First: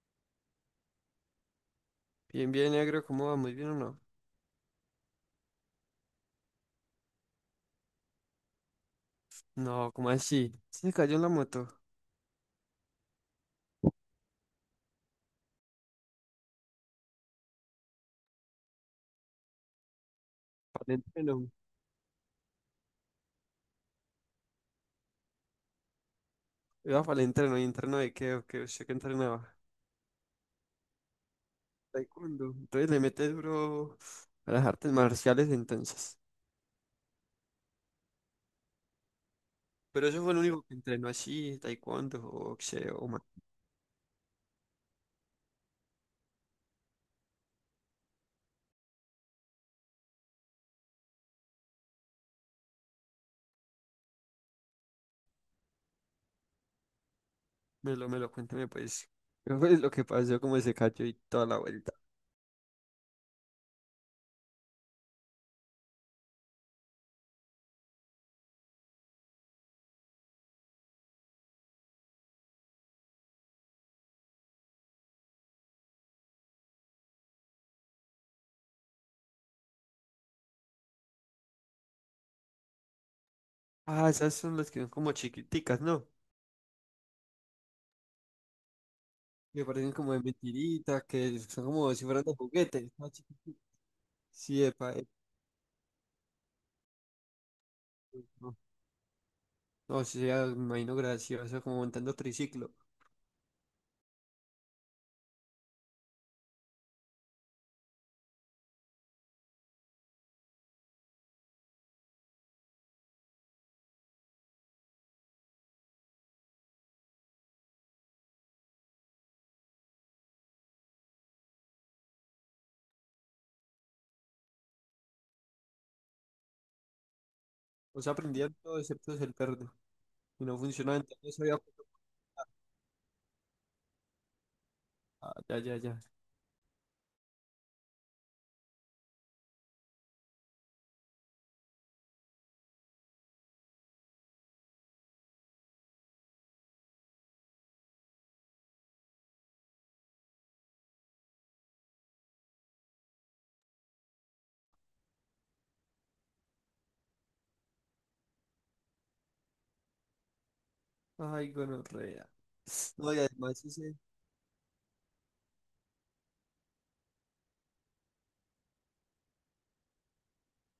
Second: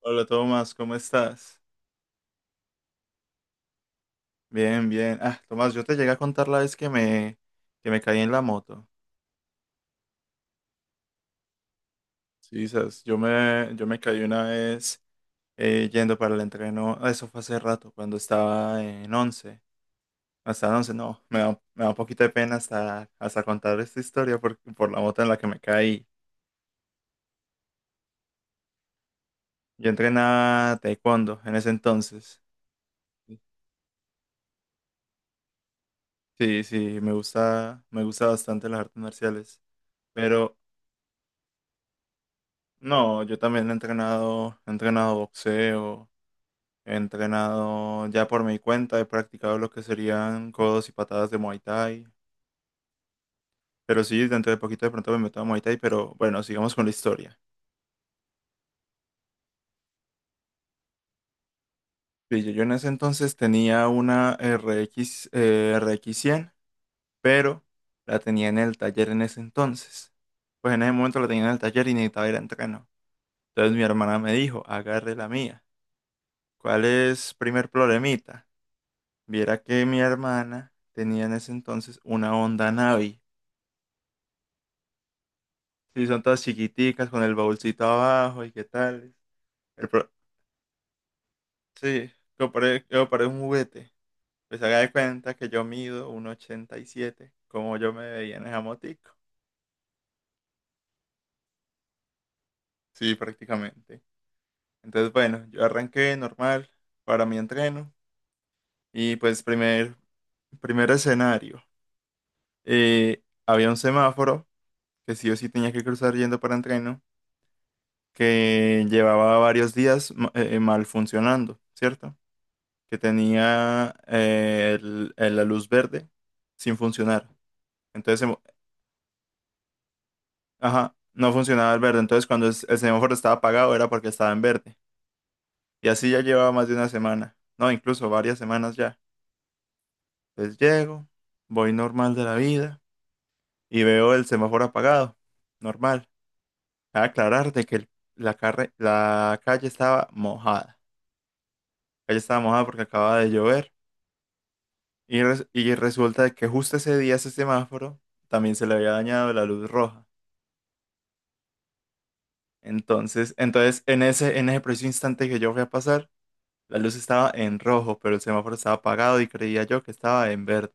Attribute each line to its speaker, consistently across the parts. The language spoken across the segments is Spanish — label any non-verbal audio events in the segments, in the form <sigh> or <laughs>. Speaker 1: Hola Tomás, ¿cómo estás?
Speaker 2: Bien, bien, negro, ¿cómo va? ¿Muy bien o no?
Speaker 1: Bien, bien. Ah, Tomás, yo te llegué a contar la vez que me caí en la moto.
Speaker 2: No, ¿cómo así? Se cayó en la moto.
Speaker 1: Sí, sabes, yo me caí una vez yendo para el entreno. Ah, eso fue hace rato, cuando estaba en 11. Hasta en
Speaker 2: Para
Speaker 1: 11,
Speaker 2: el
Speaker 1: no.
Speaker 2: entreno.
Speaker 1: Me da un poquito de pena hasta contar esta historia por la moto en la que me caí.
Speaker 2: Iba para el entreno y entreno de qué, o qué, usted qué entrenaba.
Speaker 1: Yo entrenaba taekwondo en ese entonces.
Speaker 2: Taekwondo. Entonces le mete duro a las artes marciales entonces.
Speaker 1: Sí, sí, me gusta bastante las artes marciales.
Speaker 2: Pero eso fue lo
Speaker 1: Pero
Speaker 2: único que entrenó así, taekwondo, boxeo, o
Speaker 1: no, yo también he entrenado boxeo, he entrenado ya por mi cuenta, he practicado lo que serían codos y patadas de Muay Thai. Pero sí, dentro de poquito de pronto me meto a Muay Thai, pero bueno, sigamos con la historia.
Speaker 2: me lo cuéntame pues. ¿Qué fue lo que pasó, cómo se cayó y toda la vuelta?
Speaker 1: Sí, yo en ese entonces tenía una RX, RX100, pero la tenía en el taller en ese entonces. Pues en ese momento la tenía en el taller y necesitaba ir a entreno. Entonces mi hermana me dijo, agarre la mía. ¿Cuál es primer problemita? Viera que mi hermana tenía en ese entonces una Honda Navi.
Speaker 2: Ah, esas son las que son como chiquiticas, ¿no?
Speaker 1: Sí, son todas chiquiticas con el baúlcito abajo y qué tal.
Speaker 2: Que parecen
Speaker 1: El
Speaker 2: como
Speaker 1: pro-
Speaker 2: de mentiritas, que son como si
Speaker 1: Sí,
Speaker 2: fueran de juguetes, más
Speaker 1: yo paré un
Speaker 2: chiquititas.
Speaker 1: juguete.
Speaker 2: Sí,
Speaker 1: Pues haga
Speaker 2: epa,
Speaker 1: de cuenta que yo mido 1,87. Como yo me veía en
Speaker 2: epa.
Speaker 1: esa motico.
Speaker 2: O sea, me imagino gracioso, como montando triciclo.
Speaker 1: Sí, prácticamente. Entonces, bueno, yo arranqué normal para mi entreno. Y pues primer escenario. Había un semáforo que sí o sí tenía que cruzar yendo para entreno. Que llevaba varios días mal funcionando, ¿cierto? Que tenía la luz verde sin funcionar.
Speaker 2: O sea,
Speaker 1: Entonces, em-
Speaker 2: aprendían todo excepto el perro. Y no funcionaba,
Speaker 1: ajá, no
Speaker 2: entonces había...
Speaker 1: funcionaba el verde. Entonces, cuando el semáforo estaba apagado era porque estaba en verde.
Speaker 2: Ah, ya, ya,
Speaker 1: Y
Speaker 2: ya.
Speaker 1: así ya llevaba más de una semana, no, incluso varias semanas ya. Entonces llego, voy normal de la vida y veo el semáforo apagado, normal. A aclarar de que la calle estaba mojada. La calle estaba mojada porque acababa de llover. Y y resulta que justo ese día ese semáforo también se le había dañado la luz roja.
Speaker 2: Ay, gonorrea. No, y
Speaker 1: Entonces,
Speaker 2: además ese...
Speaker 1: en ese preciso instante que yo fui a pasar, la luz estaba en rojo, pero el semáforo estaba apagado y creía yo que estaba en verde.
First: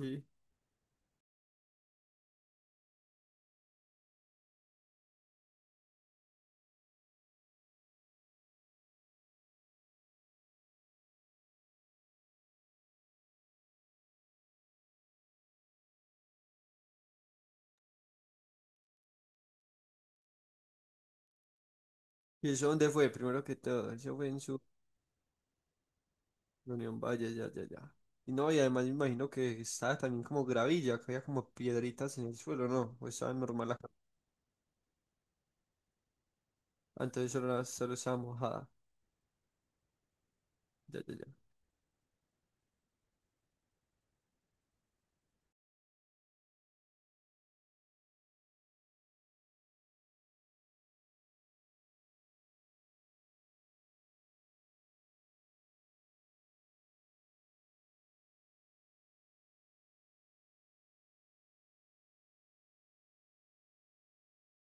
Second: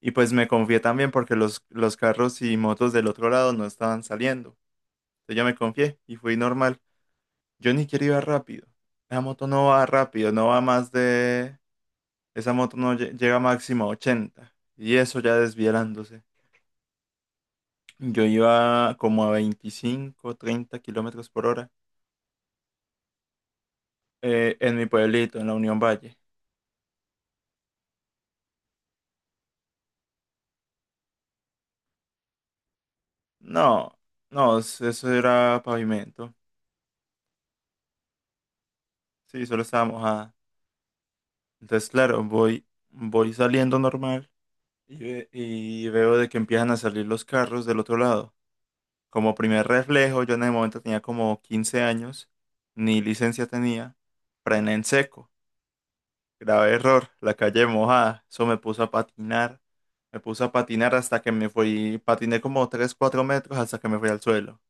Speaker 1: Y pues me confié también porque los carros y motos del otro lado no estaban saliendo. Entonces yo me confié y fui normal. Yo ni quiero ir rápido. Esa moto no va rápido, no va más de... Esa moto no llega máximo a 80. Y eso ya desviándose. Yo iba como a 25 a 30 km/h.
Speaker 2: ¿Y eso dónde fue? Primero que todo, eso fue en
Speaker 1: Eh,
Speaker 2: su
Speaker 1: en mi pueblito, en la Unión Valle.
Speaker 2: Unión Valle, ya, ya, ya. Y no, y además me imagino que estaba también como gravilla, que había como piedritas en el suelo, ¿no? O estaba normal acá.
Speaker 1: No, no, eso era pavimento.
Speaker 2: Ah, entonces solo, solo estaba mojada.
Speaker 1: Sí, solo estaba mojada.
Speaker 2: Ya, ya, ya.
Speaker 1: Entonces, claro, voy saliendo normal y, y veo de que empiezan a salir los carros del otro lado. Como primer reflejo, yo en el momento tenía como 15 años, ni licencia tenía, frené en seco. Grave error, la calle mojada. Eso me puso a patinar. Me puse a patinar hasta que me fui, patiné como 3, 4 metros hasta que me fui al suelo.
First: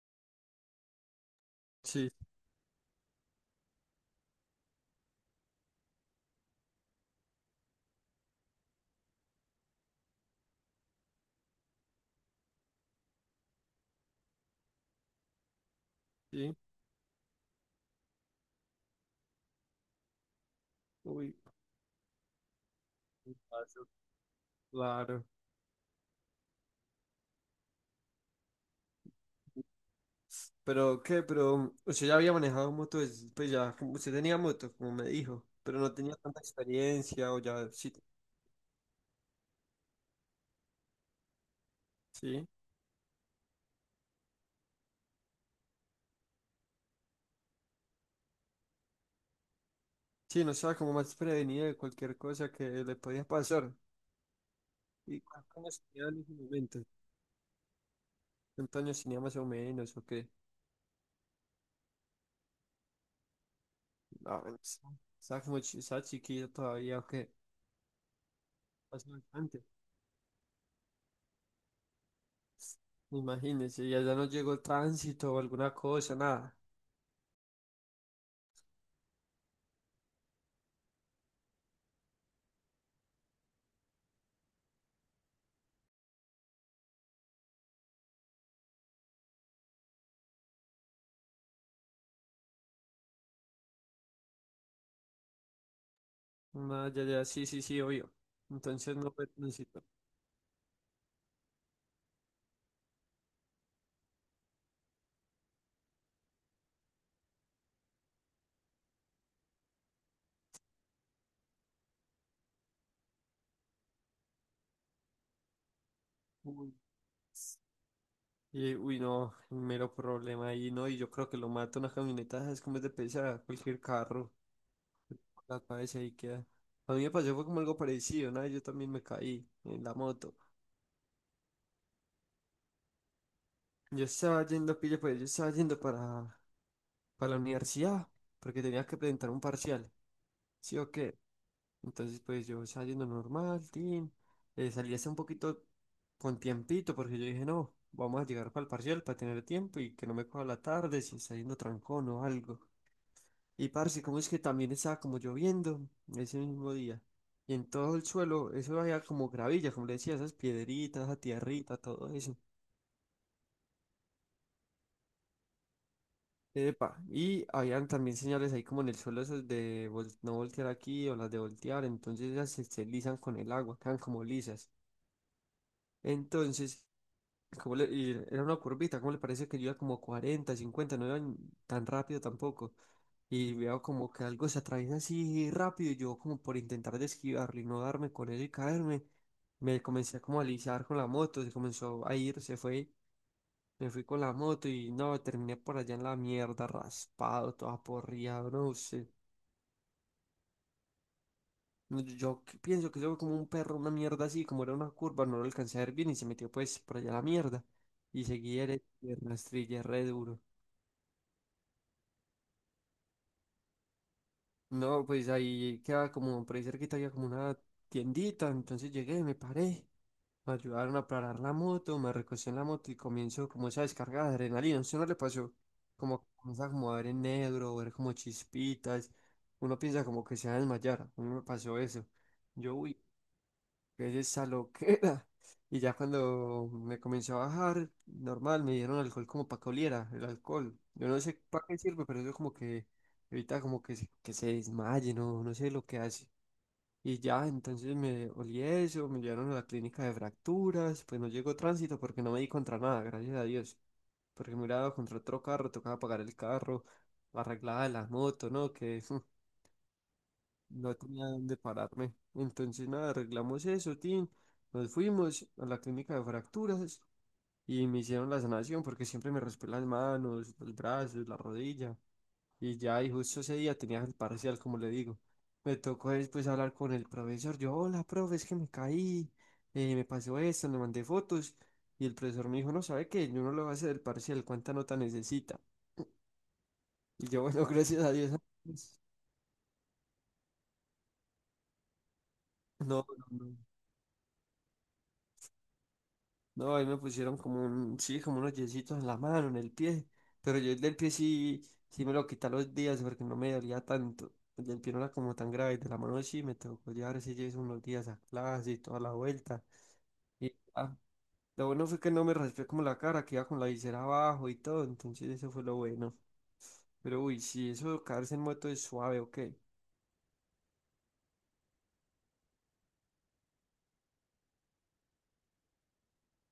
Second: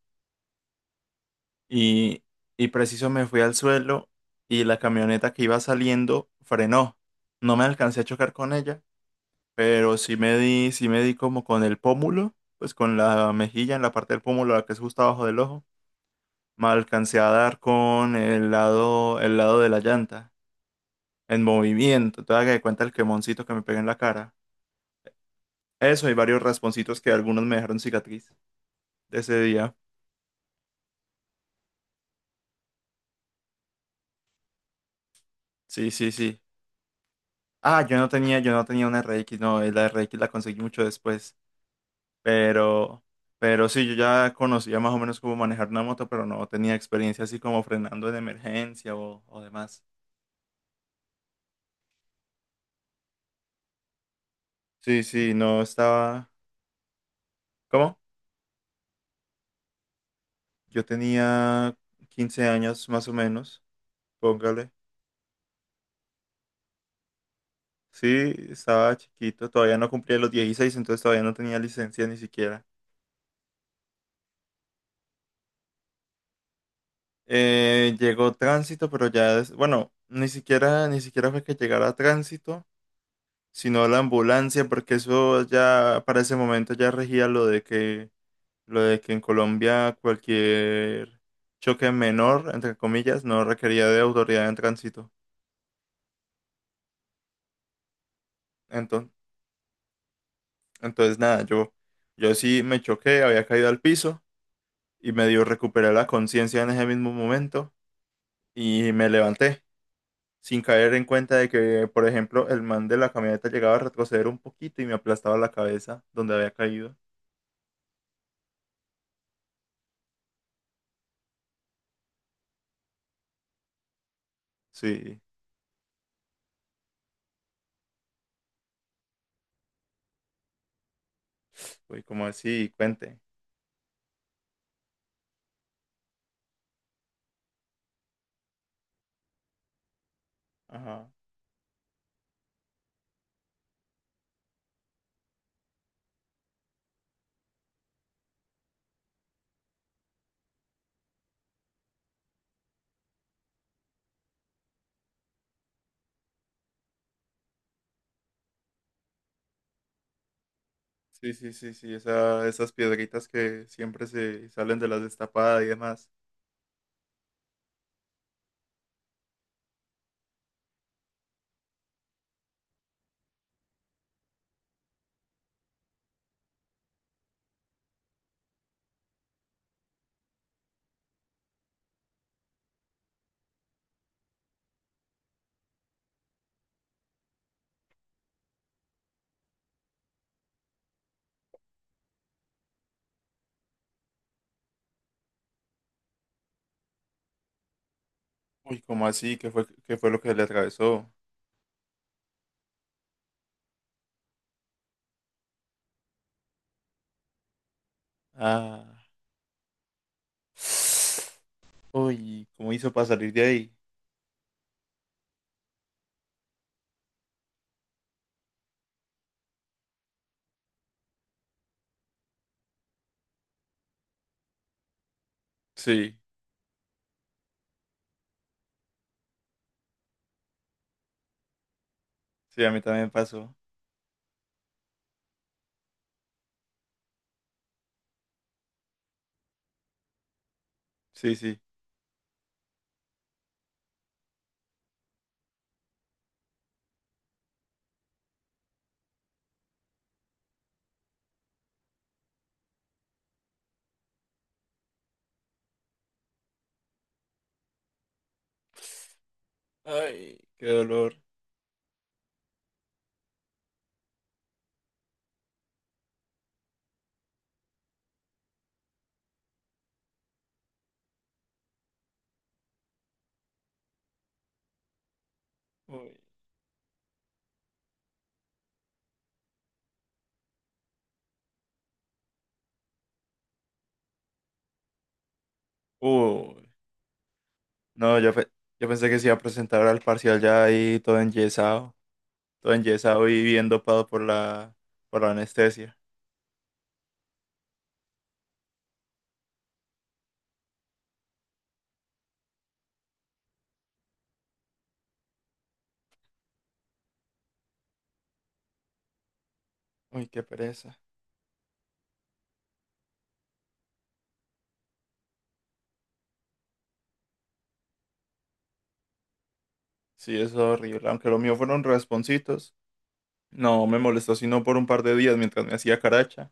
Speaker 2: Sí,
Speaker 1: Y, y preciso me fui al suelo y la camioneta que iba saliendo frenó. No me alcancé a chocar con ella, pero sí me di como con el pómulo, pues con la mejilla en la parte del pómulo, la que es justo abajo del ojo.
Speaker 2: sí.
Speaker 1: Me alcancé a dar con el lado de la llanta,
Speaker 2: Uy,
Speaker 1: en movimiento. Te das cuenta el
Speaker 2: qué
Speaker 1: quemoncito que me pegué
Speaker 2: paso,
Speaker 1: en la cara.
Speaker 2: claro.
Speaker 1: Eso, hay varios rasponcitos que algunos me dejaron cicatriz de ese día.
Speaker 2: Pero, ¿qué? Pero o sea ya había manejado moto, pues ya, usted tenía moto, como me dijo, pero
Speaker 1: Sí,
Speaker 2: no
Speaker 1: sí,
Speaker 2: tenía tanta
Speaker 1: sí.
Speaker 2: experiencia o ya,
Speaker 1: Ah,
Speaker 2: sí,
Speaker 1: yo no tenía una RX, no, la RX la conseguí mucho después.
Speaker 2: sí,
Speaker 1: Pero, pero sí, yo ya conocía más o menos cómo manejar una moto, pero no tenía experiencia así como frenando en emergencia o demás.
Speaker 2: sí, no estaba como más prevenida de cualquier cosa que le podía pasar.
Speaker 1: Sí,
Speaker 2: ¿Y
Speaker 1: sí,
Speaker 2: cuántos
Speaker 1: no
Speaker 2: años tenía en
Speaker 1: estaba.
Speaker 2: ese momento?
Speaker 1: ¿Cómo?
Speaker 2: ¿Cuántos años tenía más o menos o qué?
Speaker 1: Yo tenía 15 años más o menos,
Speaker 2: No, no
Speaker 1: póngale.
Speaker 2: sé. Estaba como estaba chiquilla todavía o qué,
Speaker 1: Sí, estaba
Speaker 2: hace
Speaker 1: chiquito,
Speaker 2: bastante.
Speaker 1: todavía no cumplía los 16, entonces todavía no tenía licencia ni siquiera.
Speaker 2: Imagínese, ya, ya no llegó el tránsito o alguna cosa, nada.
Speaker 1: Llegó tránsito, pero ya es, bueno, ni siquiera, ni siquiera fue que llegara tránsito, sino la ambulancia, porque eso ya para ese momento ya regía lo de que en Colombia cualquier choque menor, entre comillas, no requería de autoridad en tránsito.
Speaker 2: Nada, ya, ya, sí, sí, sí, obvio. Entonces no
Speaker 1: Entonces,
Speaker 2: fue tránsito.
Speaker 1: entonces nada, yo sí me choqué, había caído al piso y medio recuperé la conciencia en ese mismo momento y me levanté. Sin caer en cuenta de que, por ejemplo, el man de la camioneta llegaba a retroceder un poquito y me aplastaba la cabeza donde había
Speaker 2: Uy.
Speaker 1: caído.
Speaker 2: Y, uy, no, mero problema ahí, ¿no? Y yo creo que lo mata una camioneta, es como es de pesar, cualquier carro,
Speaker 1: Sí,
Speaker 2: la cabeza ahí queda. A mí me pasó fue como algo parecido, ¿no? Yo también me caí en la moto.
Speaker 1: fue como así, cuente.
Speaker 2: Yo estaba yendo, pilla, pues yo estaba yendo para la universidad, porque tenía que presentar un parcial, ¿sí o
Speaker 1: Ajá.
Speaker 2: qué? Entonces, pues yo estaba yendo normal, tin, salí hace un poquito con tiempito, porque yo dije, no, vamos a llegar para el parcial para tener tiempo y que no me coja la tarde si está yendo trancón o algo. Y parce, como es que también estaba como lloviendo ese mismo día. Y en todo el suelo, eso había como gravilla, como le decía, esas piedritas, esa
Speaker 1: Sí, sí, sí,
Speaker 2: tierrita,
Speaker 1: sí,
Speaker 2: todo eso.
Speaker 1: esas piedritas que siempre se salen de las destapadas y demás.
Speaker 2: Epa, y habían también señales ahí como en el suelo esas de no voltear aquí o las de voltear, entonces ellas se, se lisan con el agua, quedan como lisas. Entonces ¿cómo y era una curvita, ¿cómo le parece que yo iba como 40 cincuenta? No iba ni tan rápido tampoco. Y veo como que algo se atraviesa así rápido y yo como por intentar de esquivarlo y no darme con él y caerme, me comencé a como a alisar con la moto, se comenzó a ir, se fue, me fui con la moto y no, terminé por allá en la mierda, raspado, todo aporreado, no
Speaker 1: Uy, ¿cómo
Speaker 2: sé.
Speaker 1: así? ¿Qué fue lo que le atravesó?
Speaker 2: No, yo que pienso que eso fue como un perro, una mierda así, como era una curva, no lo alcancé a ver bien y se metió pues por allá a la mierda. Y seguí derecho,
Speaker 1: Ah.
Speaker 2: piernas, trillé re duro.
Speaker 1: <sighs> Uy, ¿cómo hizo para salir de ahí?
Speaker 2: No, pues ahí queda como, por ahí cerquita había como una tiendita, entonces llegué, me paré, me ayudaron a parar la moto, me recosté en la moto y comienzo como esa descarga de adrenalina, ¿usted no le pasó?
Speaker 1: Sí,
Speaker 2: Como comienza como a ver en negro, ver como chispitas, uno piensa como que se va a desmayar, a mí me pasó eso.
Speaker 1: sí, a
Speaker 2: Yo,
Speaker 1: mí
Speaker 2: uy,
Speaker 1: también pasó.
Speaker 2: es esa loquera. <laughs> Y ya cuando me comenzó a bajar, normal, me dieron alcohol como para que oliera, el alcohol. Yo no sé
Speaker 1: Sí, sí.
Speaker 2: para qué sirve, pero eso como que evita como que, que se desmaye, no, no sé lo que hace. Y ya, entonces me olí eso, me llevaron a la clínica de fracturas, pues no llegó tránsito porque no me di contra nada, gracias a Dios. Porque me hubiera dado contra otro carro, tocaba pagar el carro, arreglaba la moto, ¿no? Que <laughs>
Speaker 1: Ay, qué
Speaker 2: no
Speaker 1: dolor.
Speaker 2: tenía dónde pararme. Entonces, nada, arreglamos eso, tin. Nos fuimos a la clínica de fracturas y me hicieron la sanación porque siempre me raspé las manos, los brazos, la rodilla. Y ya, y justo ese día tenía el parcial, como le digo. Me tocó
Speaker 1: Uy.
Speaker 2: después hablar con el profesor. Yo, hola, profe, es que me caí, me pasó esto, le mandé fotos. Y el profesor me dijo, no, ¿sabe qué? Yo no lo voy a hacer el parcial, ¿cuánta nota necesita?
Speaker 1: Uy.
Speaker 2: Y yo, bueno, <laughs> gracias a
Speaker 1: No,
Speaker 2: Dios.
Speaker 1: yo, pe- yo
Speaker 2: <laughs>
Speaker 1: pensé que se iba a presentar al parcial ya ahí todo
Speaker 2: No, no,
Speaker 1: enyesado y
Speaker 2: no.
Speaker 1: bien dopado por la anestesia.
Speaker 2: No, ahí me pusieron como un, sí, como unos yesitos en la mano, en el pie. Pero yo el del pie sí, sí me lo quité a los días porque no me dolía tanto. El del pie no era como tan grave. De la mano sí me tocó llevar ese yeso unos días a clase y toda la vuelta.
Speaker 1: Uy, qué
Speaker 2: Y
Speaker 1: pereza.
Speaker 2: lo bueno fue que no me raspé como la cara, que iba con la visera abajo y todo. Entonces eso fue lo bueno. Pero uy, sí, eso de caerse en moto es suave, ¿o qué?
Speaker 1: Sí, eso es horrible. Aunque lo mío fueron rasponcitos, no me molestó sino por un par de días mientras me hacía caracha.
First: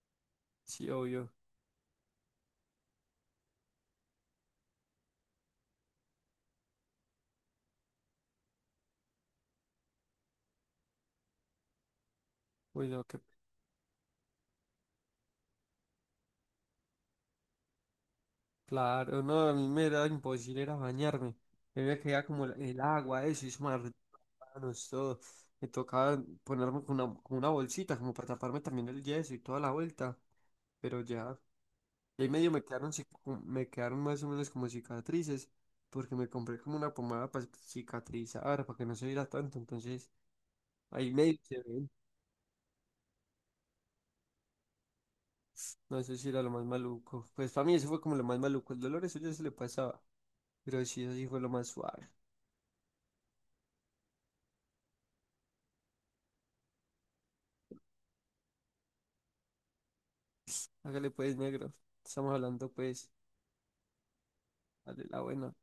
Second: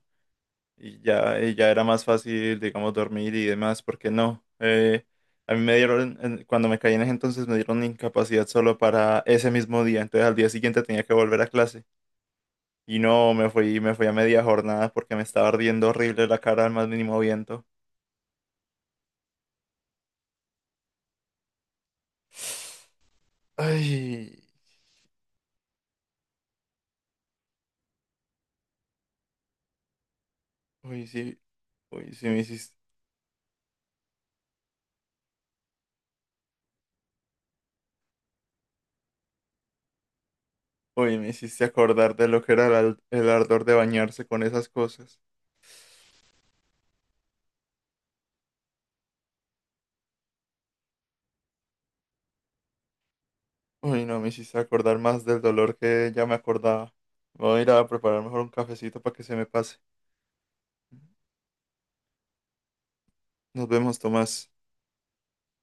Speaker 2: Sí, obvio.
Speaker 1: Y ya era más fácil, digamos, dormir y demás, porque no. A mí me dieron, en- cuando me caí en ese entonces me dieron incapacidad solo para ese mismo día. Entonces al día siguiente tenía que volver a clase.
Speaker 2: Uy,
Speaker 1: Y
Speaker 2: no, que
Speaker 1: no, me fui a media jornada porque me estaba ardiendo horrible la cara al más mínimo viento.
Speaker 2: claro, no, a mí me era imposible era bañarme. A mí me caía como el agua, eso, y eso me...
Speaker 1: Ay,
Speaker 2: Ah, no, esto me tocaba ponerme con una bolsita como para taparme también el yeso y toda la vuelta, pero
Speaker 1: uy,
Speaker 2: ya,
Speaker 1: sí, uy,
Speaker 2: y
Speaker 1: sí
Speaker 2: ahí
Speaker 1: me
Speaker 2: medio me
Speaker 1: hiciste,
Speaker 2: quedaron, me quedaron más o menos como cicatrices, porque me compré como una pomada para cicatrizar, para que no se viera tanto, entonces ahí
Speaker 1: uy, me
Speaker 2: medio se
Speaker 1: hiciste
Speaker 2: ven,
Speaker 1: acordar de lo que era el ardor de bañarse con esas cosas.
Speaker 2: no sé si era lo más maluco, pues para mí eso fue como lo más maluco, el dolor eso ya se le pasaba, pero sí, eso sí fue lo más suave,
Speaker 1: Uy, no, me hiciste acordar más del dolor que ya me acordaba. Voy a ir a preparar mejor un cafecito para que se me pase.
Speaker 2: hágale pues negro, estamos hablando pues,
Speaker 1: Nos vemos, Tomás.
Speaker 2: dale la buena.